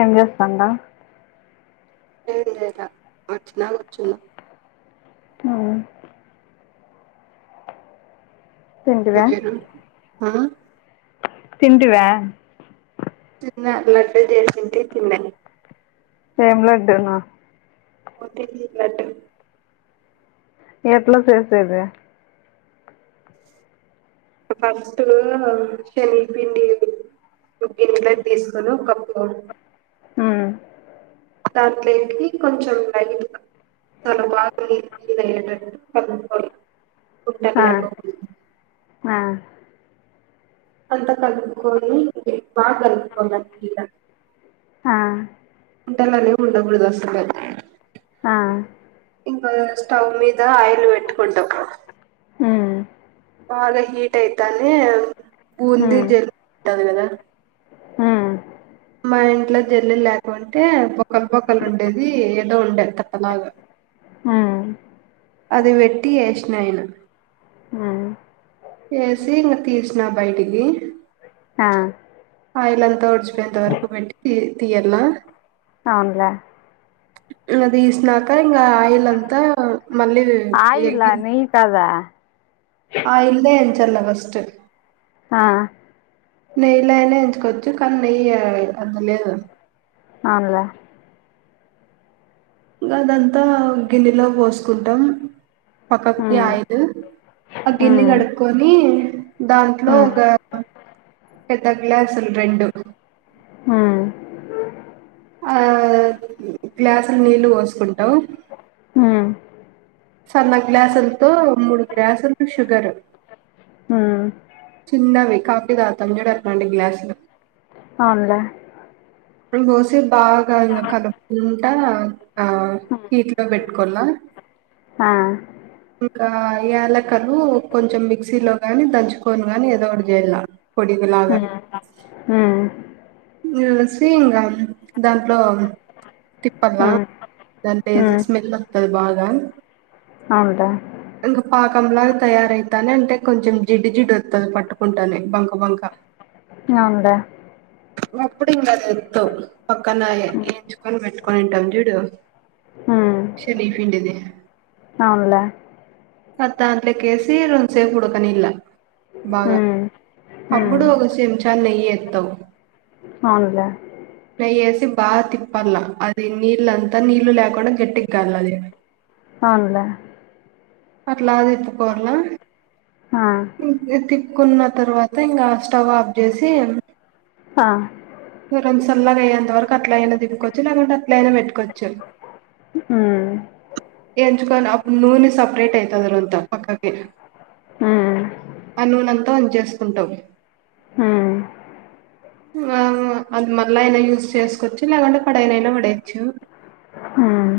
ఏం చేస్తాండావ్ ఏమి చేయల. వచ్చినా. కూర్చున్న. ఉమ్ తింటివా వేరు ఆ తింటివా? తిన్నా లడ్డూ చేసింది తిన్నానే. ఏం లడ్డునో మోతి కిర్ లడ్డు ఎట్ల చేసేది? ఫస్టు శనగపిండి ఒక గిన్నెలోకి తీసుకొని ఒ కప్పు మ్ దాట్లేకి కొంచెం లైతుగా చాలా బాగా నీరు నీరు అయ్యేటట్టు కలుపుకోల్ల. ఆ ఉండల్లేకోకుండ ఆ అంతా కలుపుకొని బాగ కలుపుకోవాల నీళ్లగ. ఆ ఉంటలనేమ్ ఉండకూడదు అస్సలు ఆ ఇంకా స్టవ్ మీద ఆయిల్ పెట్టుకుంటావ్ మ్మ్ బాగా హీట్ అయితానే బూంది జల్ ఉంటాది కదా ఆ మా ఇంట్లో జల్లెలు లేకుం అయితే బొక్కల బొక్కలు ఉండేది ఏదో ఉండేది కట్ట లాగా ఉమ్ అది పెట్టి యేసిన నిను ఉమ్ యేసి ఇంగా తీ తీసినా బయటికి హ ఆయిల్ అంతా వొడ్చిపొయెంత వరకు పెట్టి తీ తీయాల్ల అవునులే ఇంగా తీసినాక ఇంకా ఆయిల్ అంతా మళ్ళీ ఆయిలా ఎగింది నెయ్యి కాదా ఆయిల్ లో ఎచాంల్ల ఫస్ట్ ఆ నెయ్యిలో అయినా ఎంచుకోవచ్చు కానీ నెయ్య అంతలేదు అవునులే ఇంకా అదంతా గిన్నెలో పోసుకుంటాం పక్కకి ఉమ్ ఆయిల్ ఆ గిన్ని ఉమ్ కడుక్కొని దాంట్లో ఉమ్ ఒక పెద్ద గ్లాసులు రెండు ఆ ఆ గ్లాసులు నీళ్ళు పోసుకుంటావు హ్మ్ సన్న గ్లాసులతో మూడు గ్లాసులు షుగరు ఉమ్ చిన్నవి కాఫీ తాగుతారు చూడు అట్లాంటి గ్లాసులు అవునులే పోసి బాగా ఇంగా కలుపుకుంటా ఇంకా హీట్ లో పెట్ కొన్న హ ఇంకా యలక్కలు కొంచెం మిక్సీ లో గాని దంచుకోని గాని ఎదొ ఒకటి చేయల్ల పొడిగ లాగ ఉమ్ ఉమ్ వేసి ఇంగా దాంట్లో తిప్పల్లా ఉమ్ దాన్ని ఎసి స్మెల్ వత్తాది బాగా అంటా ఇంకా పాకంలాగా తయార అయితానే అంటే కొంచెం జిడ్డు జిడ్డు వత్తాది పట్టుకుంటానే బంక బంక అవునులే అప్పుడు ఇంకా దింపు పక్కన ఉమ్ ఎంచుకొని పెట్టుకొని ఉంటాం చూడు ఉమ్, శెనిగిపిండిది అవునులే అది దాంట్లోకి యేసి రొంచేపు ఉడకనియ్యాల బాగా ఉమ్ ఉమ్ అప్పుడు ఒక చెంచా నెయ్యి ఎత్తవ్ అవునులే నెయ్యి యేసి బాగా తిప్పాల్ల అది నీళ్ళంతా నీళ్ళు లేకుండా గట్టిగా కావల్ల అది అవునులే అట్లా అది ఎత్తుకోవాళ్ళ ఆ కున్న తర్వాత ఇంకా స్టవ్ ఆఫ్ చేసి ఆ సల్లాగా అయ్యేంత వరకు అట్ల అయినా దింప్పుకోవచ్చు లేకుంటే అట్ల అయినా పెట్టుకోవచ్చు హ్మ్మ్ ఎంచుకో అప్పు నూనె సపరేట్ అయితది రోంత పక్కకి ఉమ్ ఆ నూనె అంత ఉంచేసుకుంటాం ఉమ్ ఆ అది మళ్ళా అయినా యూస్్ చేసుకోవచ్చు లేకుంటే పడేయనయిన పడేయొచ్చు ఉమ్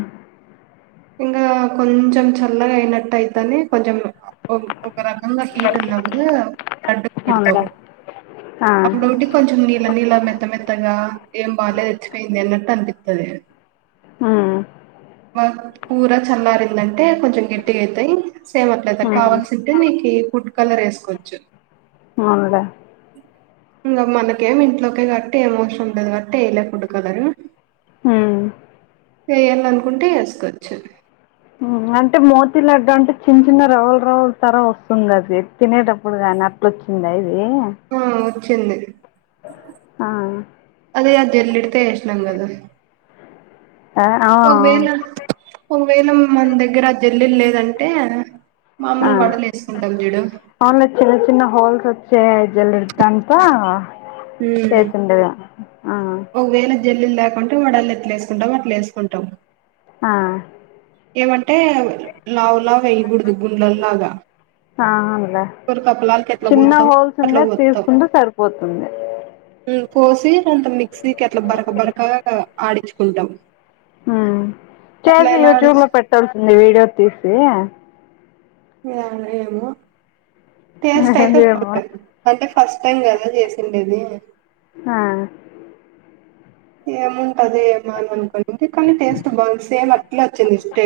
ఇంకా కొంచెం చల్లగా అయినట్టు అయితేనే కొంచెం ఒక రకంగా హీట్ ఉంది అడటి అవునులే ఆ కొంచం [inaudible] ఇలా నీళ మెత్త మెత్తగా ఏం బాాల్య ఏచ్చిపోయింది అన్నట్టు అనిపిస్తుంది ఆ కూర చల్లారిందంటే కొంచెం గట్టిగాయితాయి సేమ్ అట్లద ఉమ్ కావాల్సింటే నీకు ఈ ఫుడ్ కలర్ వేసుకోవచ్చు అ ఇంకా మనక ఏమి ఇంట్లోక గట్టి ఏం అవసరం ఉండదు కట్టి ఏయ లేకుండే కలర్ ఉమ్ ఏయల అనుకుంటే వేసుకోవచ్చు అంటే మోతీ లడ్డు అంటే చిన్న చిన్న రౌలు రవుల తర వస్తుంది అది తినేటప్పుడు కానీ అట్లా దచ్చింద ఇది చెంది ఆ అదే అది ఎలిడితే ఏసినం గదా ఆ ఒకవేళ మన దగ్గర ఆ జల్లుెలు లేదంటే మామూలు ఆ వడలు వేసుకుంటాం జూడు అవున్లే కనుక ఉమ్. చేసిండద ఒకవేళ జల్లులు లేకుంటే వడళ ఎట్లా వేసుకుంటాం అట్లా వేసుకుంటాం ఆ ఏమంటే లావు లాగా వయ్యకూడదు గుండ్లలాగా ఆ అలా ఎట్లా చిన్న పోత్తావు హోల్స్ అట్లా ఉండే పోత్తాం తీసుకుంటె సరిపోతుంది పోసి అంత మిక్సీకి అట్లా బరక బరకగా ఆడించుకుంటాం ఉమ్ చేసి అట్లయినా యూట్యూబ్ లో ఆడచ్చు పెట్టాల్సింది వీడియో తీసి ఇ ఏమో టేస్ట్ అయితే [inaudible] ఏమో బాగుంటది అంటే ఫస్ట్ టైం కదా చేసిండేది ఆ ఏముంటది అదే మాను అన్కంట [inaudible] అంటే కానీ టేస్ట్ బాగుంది సేమ్ అట్లా వచ్చింది స్ే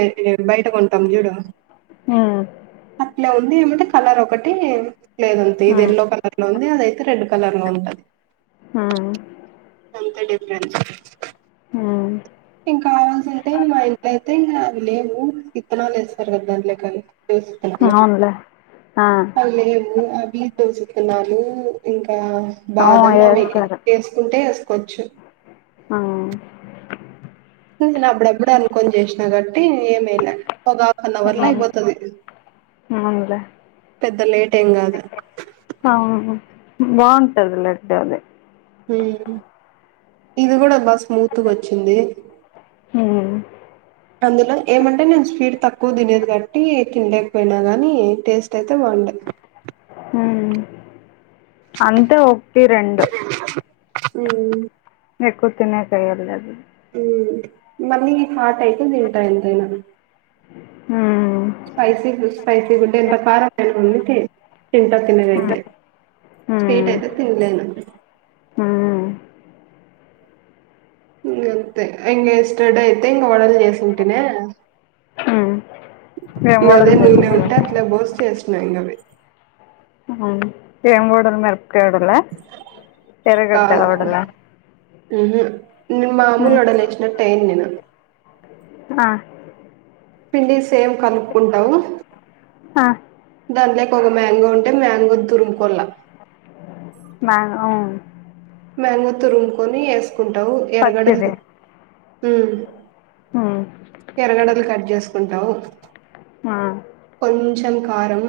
బయట కొంటాం చూడు ఉమ్ అట్లే ఉంది ఏమంటే కలర్ ఒకటి లేదు ఉంతే ఇది ఎల్లో కలర్ లో ఉంది అదయితే రెడ్ కలర్ లో ఉంటది ఆ కొంత డిఫరెన్ట్ ఇంకా కావాల్సి అంటే మా ఇంట్లో అయితే ఇంకా అవి లేవు విత్తనాలు వేస్తారు కదా దాంట్లోకానీ ఉమ్ అవునులే ఆ అవి లేవు వీ దోశ విత్తనాలు ఇంకా అవును బాదం అవి వేస్తారు వేసుకుంటే అచ్చ ఆ నేను అబ్డప్పుడు అనుకొని చేసినా గట్టి ఏమేలే ఒక హాఫ్ అన్ అవర్లా అయిపోతది అవునులే పెద్ద లేట్ ఏం కాదుా అవును బాగుంటది లడ్డు అది ఇది కూడ బా స్మూత్గా ఒచ్చింది ఉమ్ అందులో ఏమంటే నేను స్వీట్ తక్కువ తినేది కట్టి తినలేకపోయినా కాగాని టేస్ట్ అయితే బాగుంటంది ఉ హ్మ్ అంతే ఒకటి రెండు ఊ [unintelligible] మళీ హార్ట్ అయితే తింటా ఎంతైన హ్మ్ స్పైసీ స్పైసీ గుంటే ఎంత ఖారం అయిన ఉన్ని తింటా తినదైతే హ్మ్ స్వీట్ హ్మ్ అయితే తిన్లేను హ్మ్ అంతే ఇంగ ఎస్ అడ్డ అయితే ఇంగ వడల్ చేసింటిన హ్మ్ ఏం ఇంగ అదే వడలు నూనె చేసిండ్రు ఉంటే అట్లే బోసి చేసిన ఇంకవి ఏంబోడలు మెరపకాయ్ వడల ఎరగడ్డ కాదు వడలా హ్మ్ [unintelligible] ఆ పిండి సేమ్ కల్పుకుంటము ఆ దాంట్లోకి ఒక మ్యాంగో ఉంటే మ్యాంగో తురుముకోళ [unintelligible] మ్యాంగో తరుముకొని వేసుకుంటావు ఎరగడ పచ్చిది హ్మ్ ఎరగడలు కట్ చేసుకుంటావ్ ఆ కొంచం కారం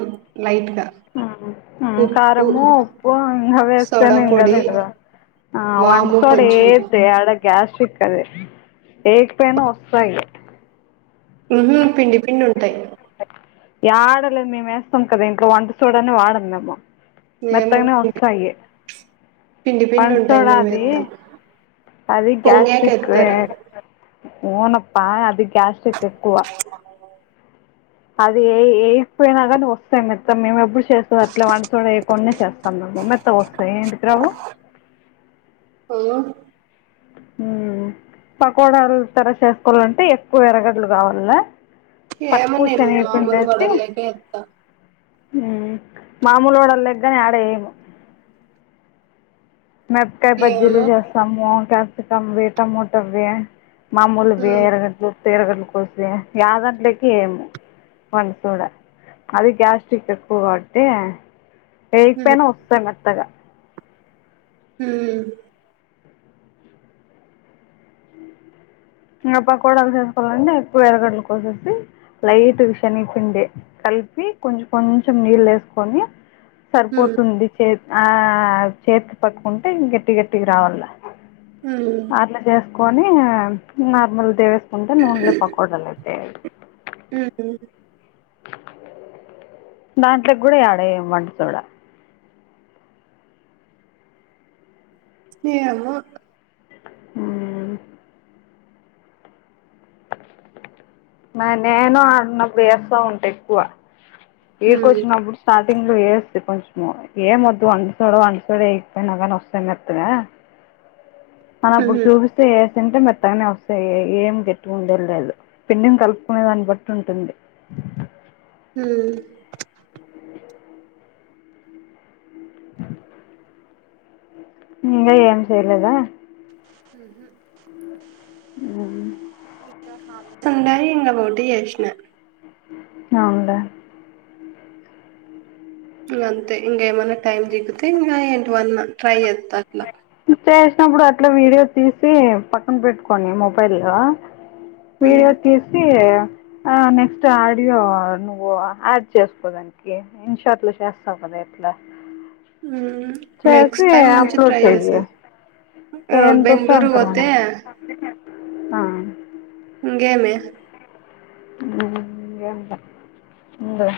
లైట్గ కారము ఉప్పు ఇంగ సోడా వేస్తేనె ఇంగ పొడి, అవే కదా ఆ వంట వాము సోడ కొంచెం ఏయ్యధు యడ గ్యాస్టిక్ అది [unintelligible] వస్తాయ్ ఊహు పిండి పిండి ఉంటాయి [unintelligible] మేమేస్తాం కదా ఇంట్లో వంట సోడనే వాడము మేము మేము మెత్తగానే పిండి వస్తాయి పిండి పిండి వంట ఉంటాయి సోడ అది మేమేత్తం. అది పొంగాక గ్యాస్ట్రైక్ ఎత్తారు. అది గ్యస్టిక్ ఎక్కువ అది ఏ ఏయ్యిపోయినా కానీ వస్తా మత్తం మేము ఎప్పుడు చేస్త అట్ల వంట సోడ కొన్ని చేస్తాం మెత్త వస్తాయి ఏంటికి రావు ఓ పకోడాల తర చేసుకోవాలంటే ఎక్కువ ఎరగడ్డలు కావాల ఏమో తక్కువ నేను శనగ పిండి మామూలు వేసి వడల్లేకే ఎత్తా. మామూల వడ లేకి గానీ యడ ఏయ్యము మిరపకాయ్ బజ్జీలు ఏమో చేస్తాము [unintelligible] టమోటవే మామూలువి హ్మ్. ఎరగడ్లు త ఎరగడ్లు కోసి యదంట్లికి వెయ్యము వంట సోడ అది గ్యాస్ట్రిక్ ఎక్కువ కాబట్టి ఏయ్యకు హ్మ్. పోయిన వస్తయ్ మెత్తగ హు ఇంగ పకొడలు కూడ చేసుకోవాలంటే ఎక్కువ ఎరగడ్లు కోసేసి లైట్గ శేనిగి పిండి కలిపి కొంచెం కొంచెం నీల్లు ఎసుకొని హ్మ్. సరిపోతుంది చే ఆ చేతి పట్టుకుంటే గట్టి గట్టిగ రావ్వల హ్మ్. అట్లా చేసుకొని నార్మల్ డేస్ ఉంటే నూన్లే పకోడాలయితే ఉ హు దాంట్లోకి కూడా యాడ ఎయ్యం వంట సొడ ఎయ్యామాక్ ఆ నా నేను ఏడున్నప్పుడు ఎస్తాఉంటే ఎక్కువ ఏకో హ్మ్. వచ్చిప్పుడు సాధ టింగ్ వేస్తంది కొంచెం ఏం మొద్దు అంటడు చోడ అంట చడ ఏగిపోయినక వస్తాంతుగా కానీ అప్పుడు హ్మ్. చూపిస్తే తంటే మెత్తగానే వస్తాయి ఏం గట్టుగా ఉండే లేదు పిండినీ కలుపుకునే దాన్ని బట్టి ఉంటుంది హ అ ఇకా ఏం చేయలేదా స్ ఉండయి ఇంగ రోటి జేసిన ఆవును లే ఇ అంతే ఇంగ ఏమన్నా టైమ్ దిగుతే ఇ ఏంటి వన్నా ట్రై జేత్ చేసినప్పుడు అట్లా వీడియో తీసి పక్కన పెట్టుకొండి మొబైల్ లొ ఉమ్ వీడియో తీసి ఆ నెక్స్ట్ ఆడియో నువ్ ఆడ్ చేస్కోదాననికి ఇన్షాట్ లో చేస్తావ్ గా అదేట్లా నెక్స్ట్ టైమ్ నుంచి అప్లోడ్ ట్రై చెయ్యి చేస్తా ఆ ఎంత వస్తే బెంగళూర్ అంత రాని. పోతే ఆ, ఇంకేమి ఇంకేం లే. ఉండు.